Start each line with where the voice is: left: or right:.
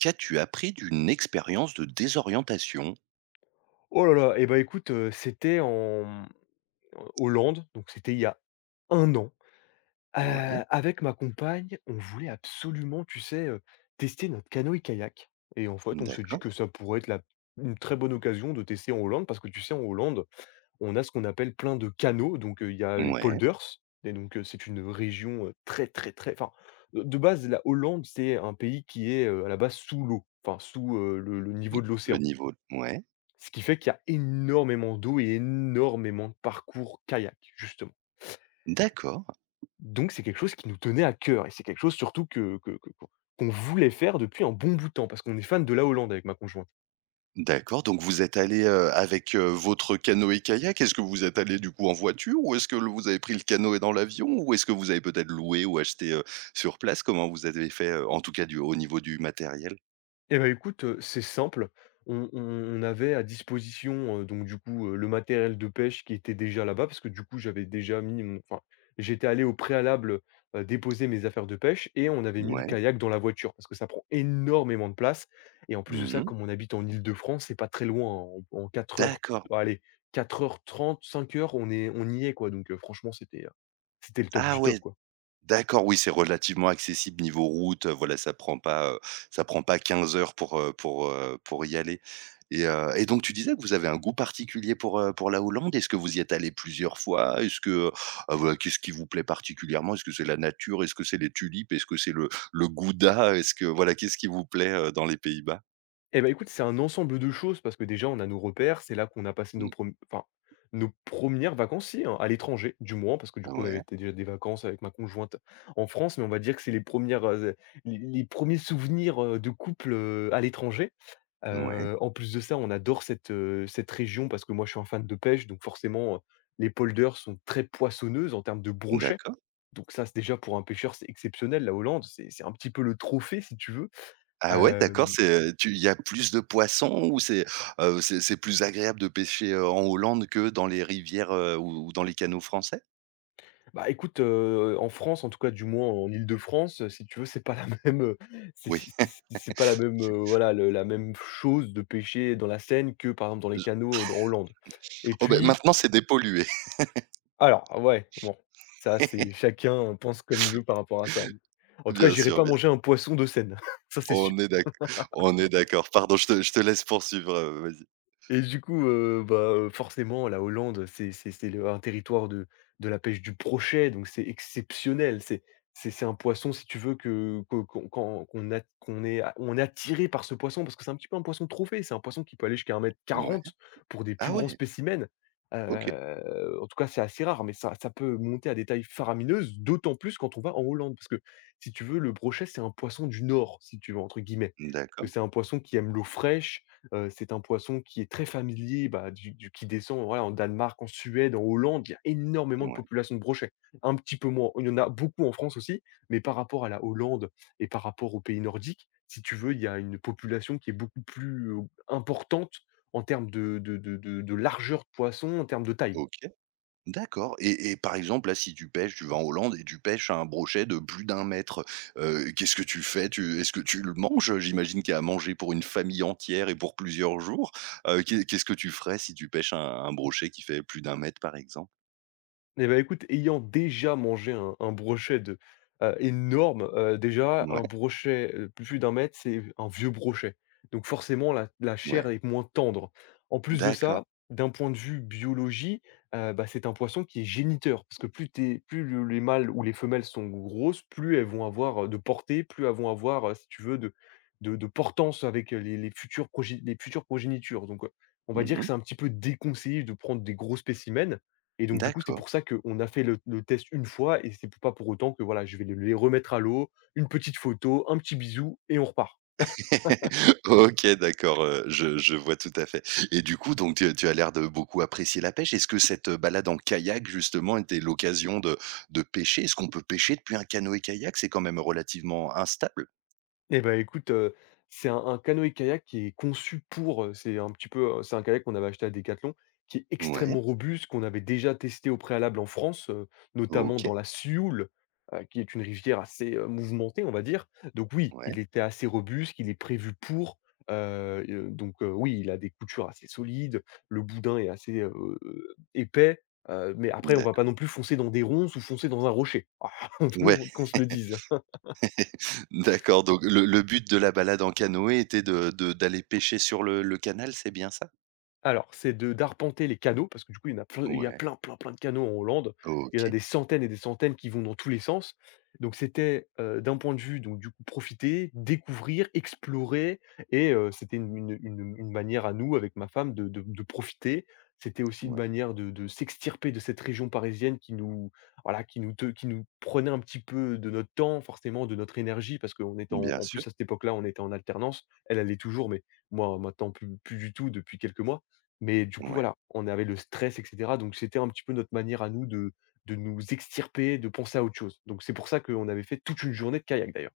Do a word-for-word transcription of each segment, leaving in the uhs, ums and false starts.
right: Qu'as-tu appris d'une expérience de désorientation?
left: Oh là là, et ben écoute, heu, c'était en, mmh, Hollande, donc c'était il y a un an. Heu,
right: Ouais,
left: avec ma compagne, on voulait absolument, tu sais, heu, tester notre canoë-kayak et en fait, on se dit
right: d'accord.
left: que ça pourrait être la une très bonne occasion de tester en Hollande parce que tu sais, en Hollande, on a ce qu'on appelle plein de canaux, donc heu, il y a les
right: Ouais,
left: polders et donc heu, c'est une région, heu, très, très, très enfin, de de base, la Hollande, c'est un pays qui est, heu, à la base sous l'eau, enfin sous, heu, le le
right: mmh,
left: niveau de
right: le
left: l'océan.
right: niveau, ouais,
left: Ce qui fait qu'il y a énormément d'eau et énormément de parcours kayak, justement.
right: d'accord,
left: Donc c'est quelque chose qui nous tenait à cœur et c'est quelque chose surtout que que que qu'on qu'on voulait faire depuis un bon bout de temps parce qu'on est fan de la Hollande avec ma conjointe.
right: d'accord, donc vous êtes allé heu, avec, heu, votre canoë-kayak. Est-ce que vous êtes allé du coup en voiture, ou est-ce que le vous avez pris le canoë dans l'avion, ou est-ce que vous avez peut-être loué ou acheté, heu, sur place? Comment vous avez fait, heu, en tout cas du au niveau du matériel?
left: Eh ben, écoute, heu, c'est simple. On on on avait à disposition, heu, donc du coup, heu, le matériel de pêche qui était déjà là-bas parce que du coup, j'avais déjà mis mon enfin, j'étais allé au préalable, heu, déposer mes affaires de pêche et on avait mis le
right: Ouais.
left: kayak dans la voiture parce que ça prend énormément de place et en plus de ça,
right: Mmh.
left: comme on habite en Île-de-France, c'est pas très loin, hein, en en quatre heures,
right: D'accord.
left: bah, allez, quatre heures trente, cinq heures, on est on y est, quoi, donc heu, franchement, c'était, heu, c'était le top
right: Ah
left: du
right: ouais.
left: top, quoi.
right: D'accord, oui, c'est relativement accessible niveau route, heu, voilà, ça prend pas, heu, ça prend pas quinze heures pour, heu, pour, heu, pour y aller. Et heu et donc, tu disais que vous avez un goût particulier pour, heu, pour la Hollande. Est-ce que vous y êtes allé plusieurs fois? Est-ce que, heu, ah voilà, qu'est-ce qui vous plaît particulièrement? Est-ce que c'est la nature? Est-ce que c'est les tulipes? Est-ce que c'est le le gouda? Est-ce que voilà, qu'est-ce qui vous plaît, heu, dans les Pays-Bas?
left: Eh ben écoute, c'est un ensemble de choses parce que déjà, on a nos repères, c'est là qu'on a passé nos
right: Mmh.
left: prem enfin, nos premières vacances, si, hein, à l'étranger, du moins, parce que du coup, on avait
right: Ouais,
left: été déjà des vacances avec ma conjointe en France, mais on va dire que c'est les premières, res les les premiers souvenirs, heu, de couple, heu, à l'étranger.
right: ouais,
left: Heu, en plus de ça, on adore cette, heu, cette région parce que moi, je suis un fan de pêche, donc forcément, heu, les polders sont très poissonneuses en termes de brochets,
right: d'accord.
left: donc ça, c'est déjà pour un pêcheur, c'est exceptionnel. La Hollande, c'est c'est un petit peu le trophée, si tu veux.
right: Ah ouais, d'accord.
left: Hem
right: c'est, tu Il y a plus de poissons, ou c'est, heu, c'est c'est plus agréable de pêcher, heu, en Hollande que dans les rivières, heu, ou ou dans les canaux français?
left: Bah, écoute, heu, en France, en tout cas, du moins en Île-de-France, heu, si tu veux, c'est pas la même, heu, c'est
right: Oui.
left: c'est c'est c'est pas la même, heu, voilà, le la même chose de pêcher dans la Seine que, par exemple, dans les
right: Je
left: canaux, heu, en Hollande et
right: Oh beh,
left: puis
right: maintenant c'est dépollué.
left: alors ah ouais, bon, ça, c'est chacun pense comme il veut par rapport à ça. En tout cas,
right: Bien
left: j'irai
right: sûr,
left: pas
right: bien
left: manger
right: sûr.
left: un poisson de Seine, ça, c'est sûr.
right: On est d'ac on est d'accord. Pardon, je te je te laisse poursuivre, heu, vas-y.
left: Et du coup, heu, bah, heu, forcément la Hollande, c'est c'est c'est le un territoire de de la pêche du brochet, donc c'est exceptionnel. C'est c'est c'est un poisson si tu veux que que qu'on qu'on qu'on a qu'on est a on est attiré par ce poisson parce que c'est un petit peu un poisson trophée. C'est un poisson qui peut aller jusqu'à un mètre
right: Ouais.
left: quarante pour des plus
right: Ah
left: grands
right: ouais!
left: spécimens.
right: OK.
left: Heu, en tout cas, c'est assez rare, mais ça ça peut monter à des tailles faramineuses, d'autant plus quand on va en Hollande. Parce que si tu veux, le brochet, c'est un poisson du «Nord», si tu veux, entre guillemets. Que
right: D'accord.
left: c'est un poisson qui aime l'eau fraîche. Heu, c'est un poisson qui est très familier, bah, du du qui descend, voilà, en Danemark, en Suède, en Hollande, il y a énormément de
right: Ouais.
left: populations de brochets. Un petit peu moins il y en a beaucoup en France aussi, mais par rapport à la Hollande et par rapport aux pays nordiques, si tu veux, il y a une population qui est beaucoup plus, heu, importante en termes de de de de de largeur de poisson, en termes de taille.
right: OK. D'accord. Et et par exemple, là, si tu pêches, tu vas en Hollande et tu pêches un brochet de plus d'un mètre, heu, qu'est-ce que tu fais? Tu Est-ce que tu le manges? J'imagine qu'il y a à manger pour une famille entière et pour plusieurs jours. Heu, qu'est qu'est-ce que tu ferais si tu pêches un un brochet qui fait plus d'un mètre, par exemple?
left: Eh ben écoute, ayant déjà mangé un un brochet de heu, énorme, heu, déjà
right: Ouais,
left: un brochet, heu, plus d'un mètre, c'est un vieux brochet. Donc forcément la la chair
right: ouais,
left: est moins tendre. En plus de ça,
right: d'accord.
left: d'un point de vue biologie, heu, bah, c'est un poisson qui est géniteur parce que plus tu plus le les mâles ou les femelles sont grosses, plus elles vont avoir, heu, de portée, plus elles vont avoir, heu, si tu veux de de de portance avec, heu, les les futures progé les futures progénitures. Donc, heu, on va dire que
right: Mmh.
left: c'est un petit peu déconseillé de prendre des gros spécimens. Et donc du coup, c'est
right: D'accord.
left: pour ça qu'on a fait le le test une fois et c'est pas pour autant que voilà, je vais les remettre à l'eau, une petite photo, un petit bisou et on repart.
right: OK, d'accord, heu, je je vois tout à fait. Et du coup, donc tu tu as l'air de beaucoup apprécier la pêche. Est-ce que cette euh, balade en kayak justement était l'occasion de de pêcher? Est-ce qu'on peut pêcher depuis un canoë-kayak? C'est quand même relativement instable.
left: Eh ben écoute, heu, c'est un un canoë-kayak qui est conçu pour, heu, c'est un petit peu, heu, c'est un kayak qu'on avait acheté à Decathlon, qui est
right: Ouais,
left: extrêmement robuste, qu'on avait déjà testé au préalable en France, heu, notamment
right: OK,
left: dans la Sioule, heu, qui est une rivière assez, heu, mouvementée, on va dire. Donc oui,
right: ouais,
left: il était assez robuste, il est prévu pour, heu et heu, donc heu, oui, il a des coutures assez solides, le boudin est assez, heu, épais, heu, mais après on va pas
right: d'accord.
left: non plus foncer dans des ronces ou foncer dans un rocher. Ah,
right: Ouais,
left: qu'on se le dise.
right: d'accord, donc le le but de la balade en canoë était de de d'aller pêcher sur le le canal, c'est bien ça?
left: Alors, c'est de d'arpenter les canaux parce que du coup, il y en a plein il y a
right: Ouais,
left: plein, plein, plein de canaux en Hollande. Il y en a
right: OK,
left: des centaines et des centaines qui vont dans tous les sens. Donc c'était, heu, d'un point de vue donc du coup profiter, découvrir, explorer et heu, c'était une une une une manière à nous avec ma femme de de de profiter. C'était aussi une
right: ouais,
left: manière de de s'extirper de cette région parisienne qui nous voilà, qui nous te qui nous prenait un petit peu de notre temps, forcément de notre énergie parce qu'on était en
right: bien
left: en
right: sûr,
left: plus à cette époque-là, on était en alternance. Elle, elle l'est toujours, mais moi maintenant plus plus du tout depuis quelques mois. Mais du coup,
right: ouais.
left: voilà, on avait le stress et cetera, donc c'était un petit peu notre manière à nous de de nous extirper, de penser à autre chose. Donc c'est pour ça qu'on avait fait toute une journée de kayak d'ailleurs.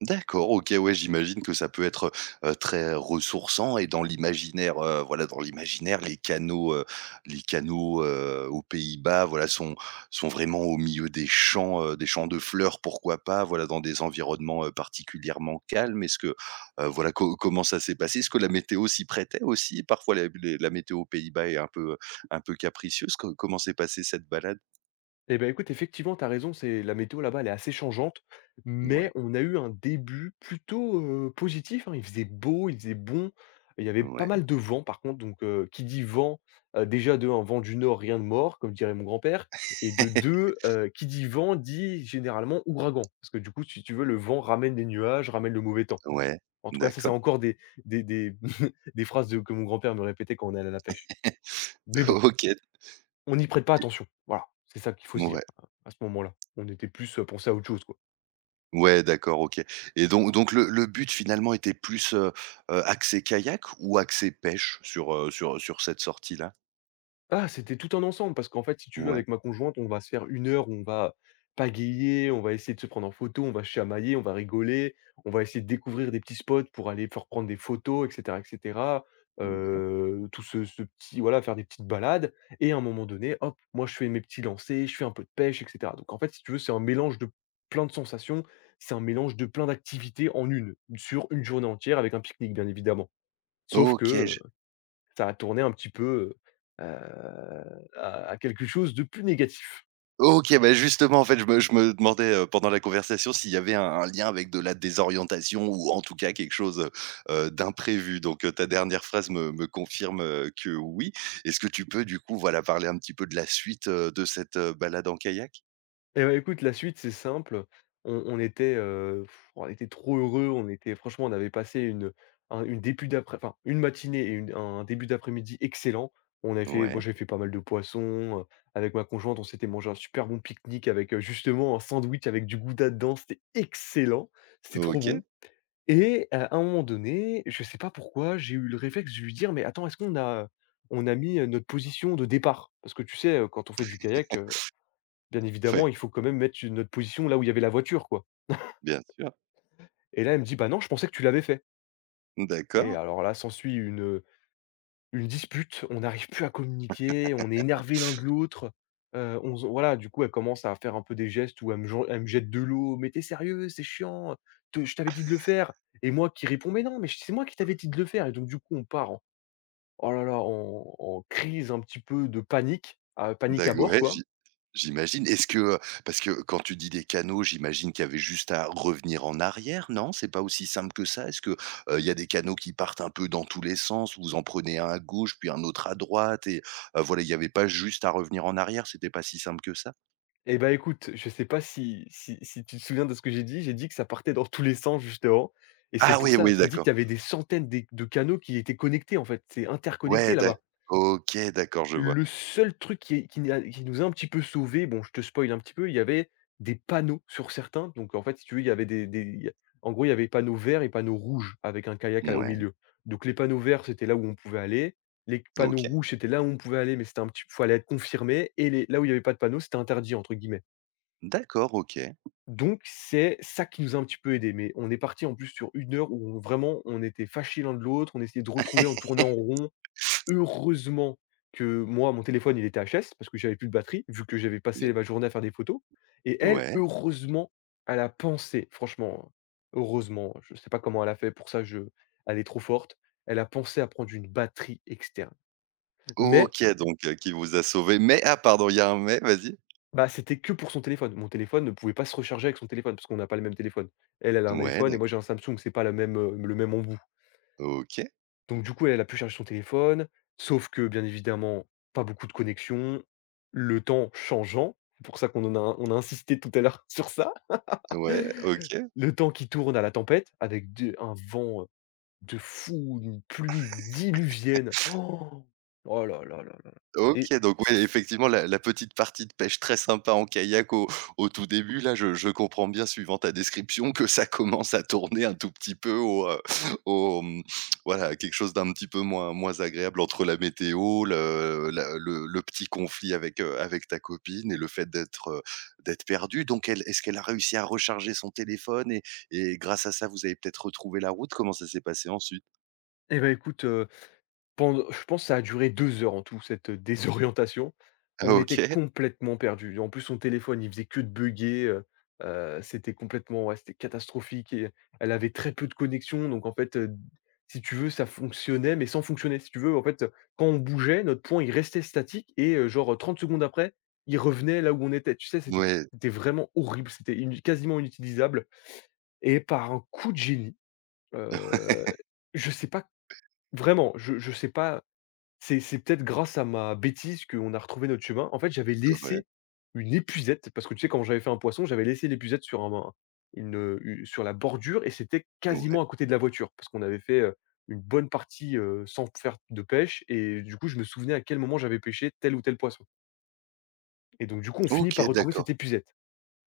right: D'accord, OK, ouais, j'imagine que ça peut être, heu, très ressourçant. Et dans l'imaginaire, heu, voilà, dans l'imaginaire, les canaux, heu, les canaux, heu, aux Pays-Bas, voilà, sont sont vraiment au milieu des champs, heu, des champs de fleurs, pourquoi pas, voilà, dans des environnements, heu, particulièrement calmes. Est-ce que, heu, voilà, co comment ça s'est passé? Est-ce que la météo s'y prêtait aussi? Parfois la les la météo aux Pays-Bas est un peu, un peu capricieuse. Co Comment s'est passée cette balade?
left: Eh bah, écoute, effectivement, tu as raison, c'est la météo là-bas, elle est assez changeante,
right: Ouais,
left: mais on a eu un début plutôt, heu, positif, hein. Il faisait beau, il faisait bon, il y avait pas
right: ouais,
left: mal de vent par contre, donc heu, qui dit vent, heu, déjà de un vent du nord, rien de mort, comme dirait mon grand-père et de deux, heu, qui dit vent dit généralement ouragan. Parce que du coup, si tu veux, le vent ramène des nuages, ramène le mauvais temps.
right: ouais,
left: En tout cas, ça, c'est
right: d'accord,
left: encore des des des des phrases de que mon grand-père me répétait quand on allait à la pêche. Mais bon,
right: OK,
left: on n'y prête pas attention. Voilà, c'est ça qu'il faut se
right: ouais.
left: dire, à ce moment-là. On était plus, heu, pensés à autre chose, quoi.
right: Ouais, d'accord, OK. Et donc, donc le le but finalement était plus, heu heu, axé kayak ou axé pêche sur, heu, sur sur cette sortie-là?
left: Ah, c'était tout un ensemble parce qu'en fait, si tu veux,
right: Ouais,
left: avec ma conjointe, on va se faire une heure où on va pagayer, on va essayer de se prendre en photo, on va chamailler, on va rigoler, on va essayer de découvrir des petits spots pour aller faire prendre des photos et cetera et cetera.
right: ouais.
left: Heu, tout ce ce petit voilà, faire des petites balades et à un moment donné, hop, moi je fais mes petits lancers, je fais un peu de pêche et cetera. Donc en fait, si tu veux, c'est un mélange de plein de sensations, c'est un mélange de plein d'activités en une, sur une journée entière avec un pique-nique bien évidemment. Sauf
right: OK,
left: que,
right: je
left: ça a tourné un petit peu, heu, à à quelque chose de plus négatif
right: OK, bah, justement, en fait, je me je me demandais, heu, pendant la conversation, s'il y avait un un lien avec de la désorientation, ou en tout cas quelque chose heu d'imprévu. Donc heu, ta dernière phrase me me confirme, heu, que oui. Est-ce que tu peux, du coup, voilà, parler un petit peu de la suite, heu, de cette, heu, balade en kayak?
left: et bah, écoute, la suite, c'est simple. On on était, heu, on était trop heureux, on était franchement, on avait passé une un une début d'après enfin, une matinée et une un début d'après-midi excellent. On avait fait bon,
right: Ouais,
left: j'avais fait pas mal de poissons, heu, avec ma conjointe, on s'était mangé un super bon pique-nique avec, heu, justement un sandwich avec du gouda dedans, c'était excellent, c'était trop
right: OK,
left: bon. Et heu, à un moment donné, je sais pas pourquoi, j'ai eu le réflexe de lui dire: «Mais attends, est-ce qu'on a on a mis, heu, notre position de départ?» parce que tu sais, heu, quand on fait du kayak, heu, bien
right: ouais,
left: évidemment, il faut quand même mettre une notre position là où il y avait la voiture, quoi.
right: bien sûr.
left: Et là, elle me dit: «Bah non, je pensais que tu l'avais fait» et
right: D'accord.
left: alors là, s'ensuit une, une dispute. On n'arrive plus à communiquer, on est énervé l'un de l'autre, heu, on se voilà, du coup, elle commence à faire un peu des gestes où elle me jen elle me jette de l'eau: «Mais t'es es sérieux? C'est chiant, te je t'avais dit de le faire» et moi qui réponds: «Mais non, mais c'est moi qui t'avais dit de le faire» et donc du coup, on part, oh là là, en en crise, un petit peu de panique, heu, panique à
right: Dago
left: bord,
right: ouais,
left: quoi.
right: j'i j'imagine. Est-ce que, heu, parce que quand tu dis des canaux, j'imagine qu'il y avait juste à revenir en arrière, non? C'est pas aussi simple que ça? Est-ce que, heu, il y a des canaux qui partent un peu dans tous les sens? Vous en prenez un à gauche, puis un autre à droite, et heu, voilà, il n'y avait pas juste à revenir en arrière, c'était pas si simple que ça?
left: Et bah, écoute, je sais pas si si si tu te souviens de ce que j'ai dit? J'ai dit que ça partait dans tous les sens justement et c'est
right: Ah
left: pour
right: oui,
left: ça.
right: oui,
left: Je t'ai dit qu'il
right: d'accord.
left: y avait des centaines des de canaux qui étaient connectés. En fait, c'est
right: Ouais,
left: interconnecté
right: d'accord.
left: là-bas.
right: OK, d'accord, je vois.
left: Le seul truc qui qui n'a qui nous a un petit peu sauvés, bon, je te spoil un petit peu, il y avait des panneaux sur certains. Donc en fait, si tu veux, il y avait des des il y a en gros, il y avait panneaux verts et panneaux rouges avec un kayak à au
right: Ouais,
left: milieu. Donc les panneaux verts, c'était là où on pouvait aller. Les panneaux
right: OK.
left: rouges, c'était là où on pouvait aller, mais c'était un petit peu fallait être confirmé, et les là où il y avait pas de panneaux, c'était «interdit» entre guillemets.
right: D'accord, OK,
left: Donc c'est ça qui nous a un petit peu aidé. Mais on est parti en plus sur une heure où on vraiment, on était fâchés l'un de l'autre, on essayait de retrouver, on tournait en rond. Heureusement que moi, mon téléphone, il était H S parce que j'avais plus de batterie, vu que j'avais passé ma journée à faire des photos. Et elle,
right: ouais.
left: heureusement, elle a pensé, franchement, heureusement, je sais pas comment elle a fait pour ça, je elle est trop forte. Elle a pensé à prendre une batterie externe, mais
right: OK, donc heu, qui vous a sauvé. Mais, ah, pardon, il y a un mais, vas-y?
left: bah, c'était que pour son téléphone. Mon téléphone ne pouvait pas se recharger avec son téléphone parce qu'on n'a pas le même téléphone. Elle, elle a un
right: Ouais,
left: iPhone et
right: d'acc
left: moi j'ai un Samsung, c'est pas la même, heu, le même embout.
right: OK.
left: Donc du coup, elle a pu charger son téléphone, sauf que bien évidemment, pas beaucoup de connexion, le temps changeant, c'est pour ça qu'on en a on a insisté tout à l'heure sur ça.
right: Ouais, OK.
left: Le temps qui tourne à la tempête avec de un vent de fou, une pluie diluvienne. Oh, oh là là là là là. Et
right: OK, donc, ouais, effectivement, la la petite partie de pêche très sympa en kayak au au tout début, là, je je comprends bien, suivant ta description, que ça commence à tourner un tout petit peu au, heu, au, mmh, voilà, à quelque chose d'un petit peu moins moins agréable, entre la météo, le la le le petit conflit avec, heu, avec ta copine, et le fait d'être, heu, d'être perdu. Donc elle est-ce qu'elle a réussi à recharger son téléphone, et et grâce à ça, vous avez peut-être retrouvé la route? Comment ça s'est passé ensuite?
left: et bah, écoute, euh, Pend je pense que ça a duré deux heures en tout cette, heu, désorientation.
right: Ah,
left: On
right: OK.
left: était complètement perdus. En plus son téléphone, il faisait que de bugger, heu heu, c'était complètement, ouais, c'était catastrophique. Et elle avait très peu de connexion, donc en fait, heu, si tu veux ça fonctionnait mais sans fonctionner. Si tu veux, en fait, quand on bougeait notre point, il restait statique et heu, genre, trente secondes après, il revenait là où on était. Tu sais, c'était
right: Ouais.
left: c'était vraiment horrible, c'était inu quasiment inutilisable. Et par un coup de génie, heu, je sais pas, vraiment, je je sais pas, c'est c'est peut-être grâce à ma bêtise qu'on a retrouvé notre chemin. En fait, j'avais
right: Ouais,
left: laissé une épuisette parce que, tu sais, quand j'avais fait un poisson, j'avais laissé l'épuisette sur un un une, heu, u sur la bordure, et c'était
right: ouais.
left: quasiment à côté de la voiture parce qu'on avait fait, heu, une bonne partie, heu, sans faire de pêche. Et du coup, je me souvenais à quel moment j'avais pêché tel ou tel poisson, et donc du coup, on finit par
right: OK,
left: retrouver
right: d'accord.
left: cette épuisette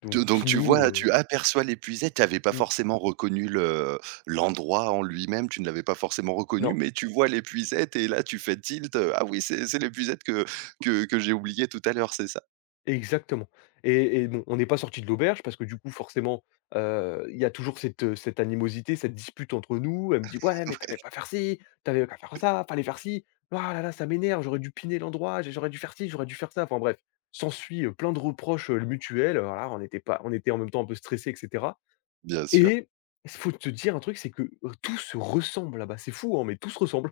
left: donc
right: De Donc
left: qui
right: tu
left: nous,
right: vois,
left: heu,
right: tu aperçois l'épuisette, tu n'avais pas
left: mmh,
right: forcément reconnu le l'endroit en lui-même, tu ne l'avais pas forcément reconnu,
left: non.
right: mais tu vois l'épuisette et là tu fais tilt, heu: «Ah oui, c'est c'est l'épuisette que que que j'ai oublié tout à l'heure, c'est ça?»
left: Exactement. Et et bon, on n'est pas sorti de l'auberge parce que du coup forcément, heu, il y a toujours cette, heu, cette animosité, cette dispute entre nous. Elle me dit: «Ouais, mais t'avais avais pas faire ci, t'avais qu'à faire ça, fallait faire ci. Ah là là, ça m'énerve, j'aurais dû piner l'endroit, j j'aurais dû faire ci, j'aurais dû faire ça». Enfin bref, s'ensuit, heu, plein de reproches, heu, mutuels, heu, voilà, on était pas on était en même temps un peu stressés, et cetera.
right: Bien sûr.
left: Et il faut te dire un truc, c'est que, heu, tout se ressemble là-bas. C'est fou, hein, mais tout se ressemble.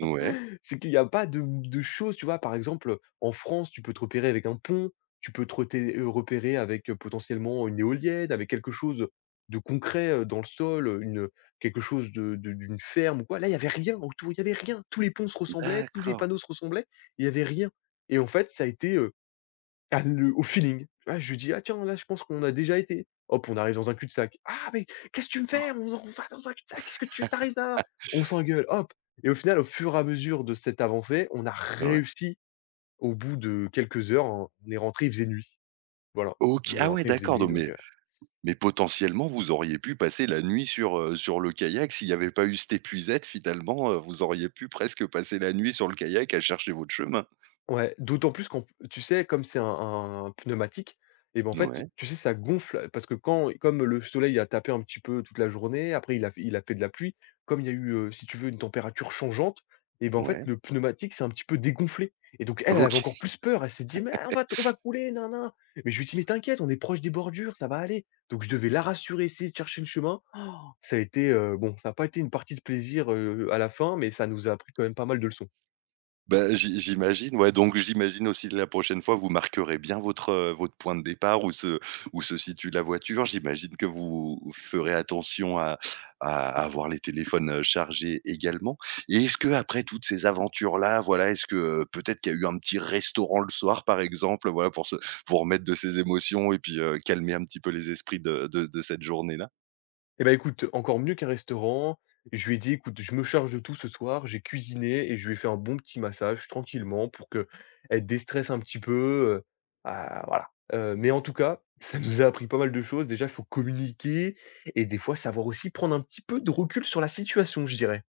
right: Ouais,
left: C'est qu'il y a pas de de choses, tu vois? Par exemple, en France, tu peux te repérer avec un pont, tu peux te reté euh, repérer avec, heu, potentiellement une éolienne, avec quelque chose de concret, heu, dans le sol, heu, une quelque chose de de d'une ferme ou quoi. Là, il y avait rien autour, il y avait rien. Tous les ponts se ressemblaient, tous les
right: d'accord.
left: panneaux se ressemblaient, il y avait rien. Et en fait, ça a été, ah, le au feeling. Ah, je lui dis: «Ah tiens, là je pense qu'on a déjà été». Hop, on arrive dans un cul-de-sac. «Ah mais qu'est-ce que tu me
right: Oh.
left: fais? On on va dans un cul-de-sac, qu'est-ce que tu t'arrives là?» On s'engueule, hop, et au final, au fur et à mesure de cette avancée, on a
right: Ouais.
left: réussi. Au bout de quelques heures, hein, on est rentré, il faisait nuit. Voilà,
right: OK.
left: on est
right: Ah ouais,
left: rentré, il faisait
right: d'accord,
left: nuit
right: donc,
left: donc
right: mais
left: euh,
right: mais potentiellement, vous auriez pu passer la nuit sur, heu, sur le kayak. S'il n'y avait pas eu cette épuisette finalement, heu, vous auriez pu presque passer la nuit sur le kayak à chercher votre chemin.
left: ouais, d'autant plus qu'en, tu sais, comme c'est un un pneumatique, et ben, en fait,
right: Ouais,
left: tu sais, ça gonfle parce que quand comme le soleil a tapé un petit peu toute la journée, après il a il a fait de la pluie, comme il y a eu, heu, si tu veux, une température changeante, et ben, en fait,
right: ouais.
left: le pneumatique s'est un petit peu dégonflé, et donc elle, elle
right: OK.
left: avait encore plus peur. Elle s'est dit: «Mais on va t on va couler, nan, nan». Mais je lui ai dit: «Mais t'inquiète, on est proche des bordures, ça va aller». Donc je devais la rassurer, essayer de chercher le chemin. Ça a été, heu, bon, ça a pas été une partie de plaisir, heu, à la fin, mais ça nous a appris quand même pas mal de leçons.
right: Bah, j'i j'imagine, ouais, donc j'imagine aussi que la prochaine fois, vous marquerez bien votre, heu, votre point de départ, où se où se situe la voiture. J'imagine que vous ferez attention à à avoir les téléphones heu, chargés également. Et est-ce que, après toutes ces aventures-là, voilà, est-ce que, heu, peut-être qu'il y a eu un petit restaurant le soir, par exemple, voilà, pour se pour remettre de ses émotions et puis, heu, calmer un petit peu les esprits de de de cette journée-là?
left: Eh ben écoute, encore mieux qu'un restaurant. Je lui ai dit: «Écoute, je me charge de tout ce soir». J'ai cuisiné et je lui ai fait un bon petit massage tranquillement pour qu'elle déstresse un petit peu, heu, ah voilà. Heu, mais en tout cas, ça nous a appris pas mal de choses. Déjà, il faut communiquer et des fois savoir aussi prendre un petit peu de recul sur la situation, je dirais.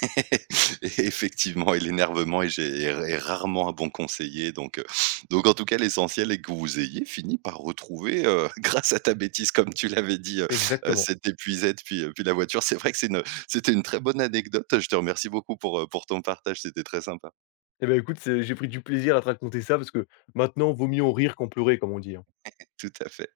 right: Et Effectivement, et l'énervement est gé est rarement un bon conseiller, donc, heu, donc en tout cas l'essentiel est que vous ayez fini par retrouver, heu, grâce à ta bêtise, comme tu l'avais dit, heu heu,
left: Exactement.
right: cette épuisette, puis, heu, puis la voiture. C'est vrai que c'est une c'était une très bonne anecdote. Je te remercie beaucoup pour, heu, pour ton partage, c'était très sympa.
left: Eh ben écoute, c'est, j'ai pris du plaisir à te raconter ça parce que maintenant, vaut mieux en rire qu'en pleurer, comme on dit, hein.
right: Tout à fait.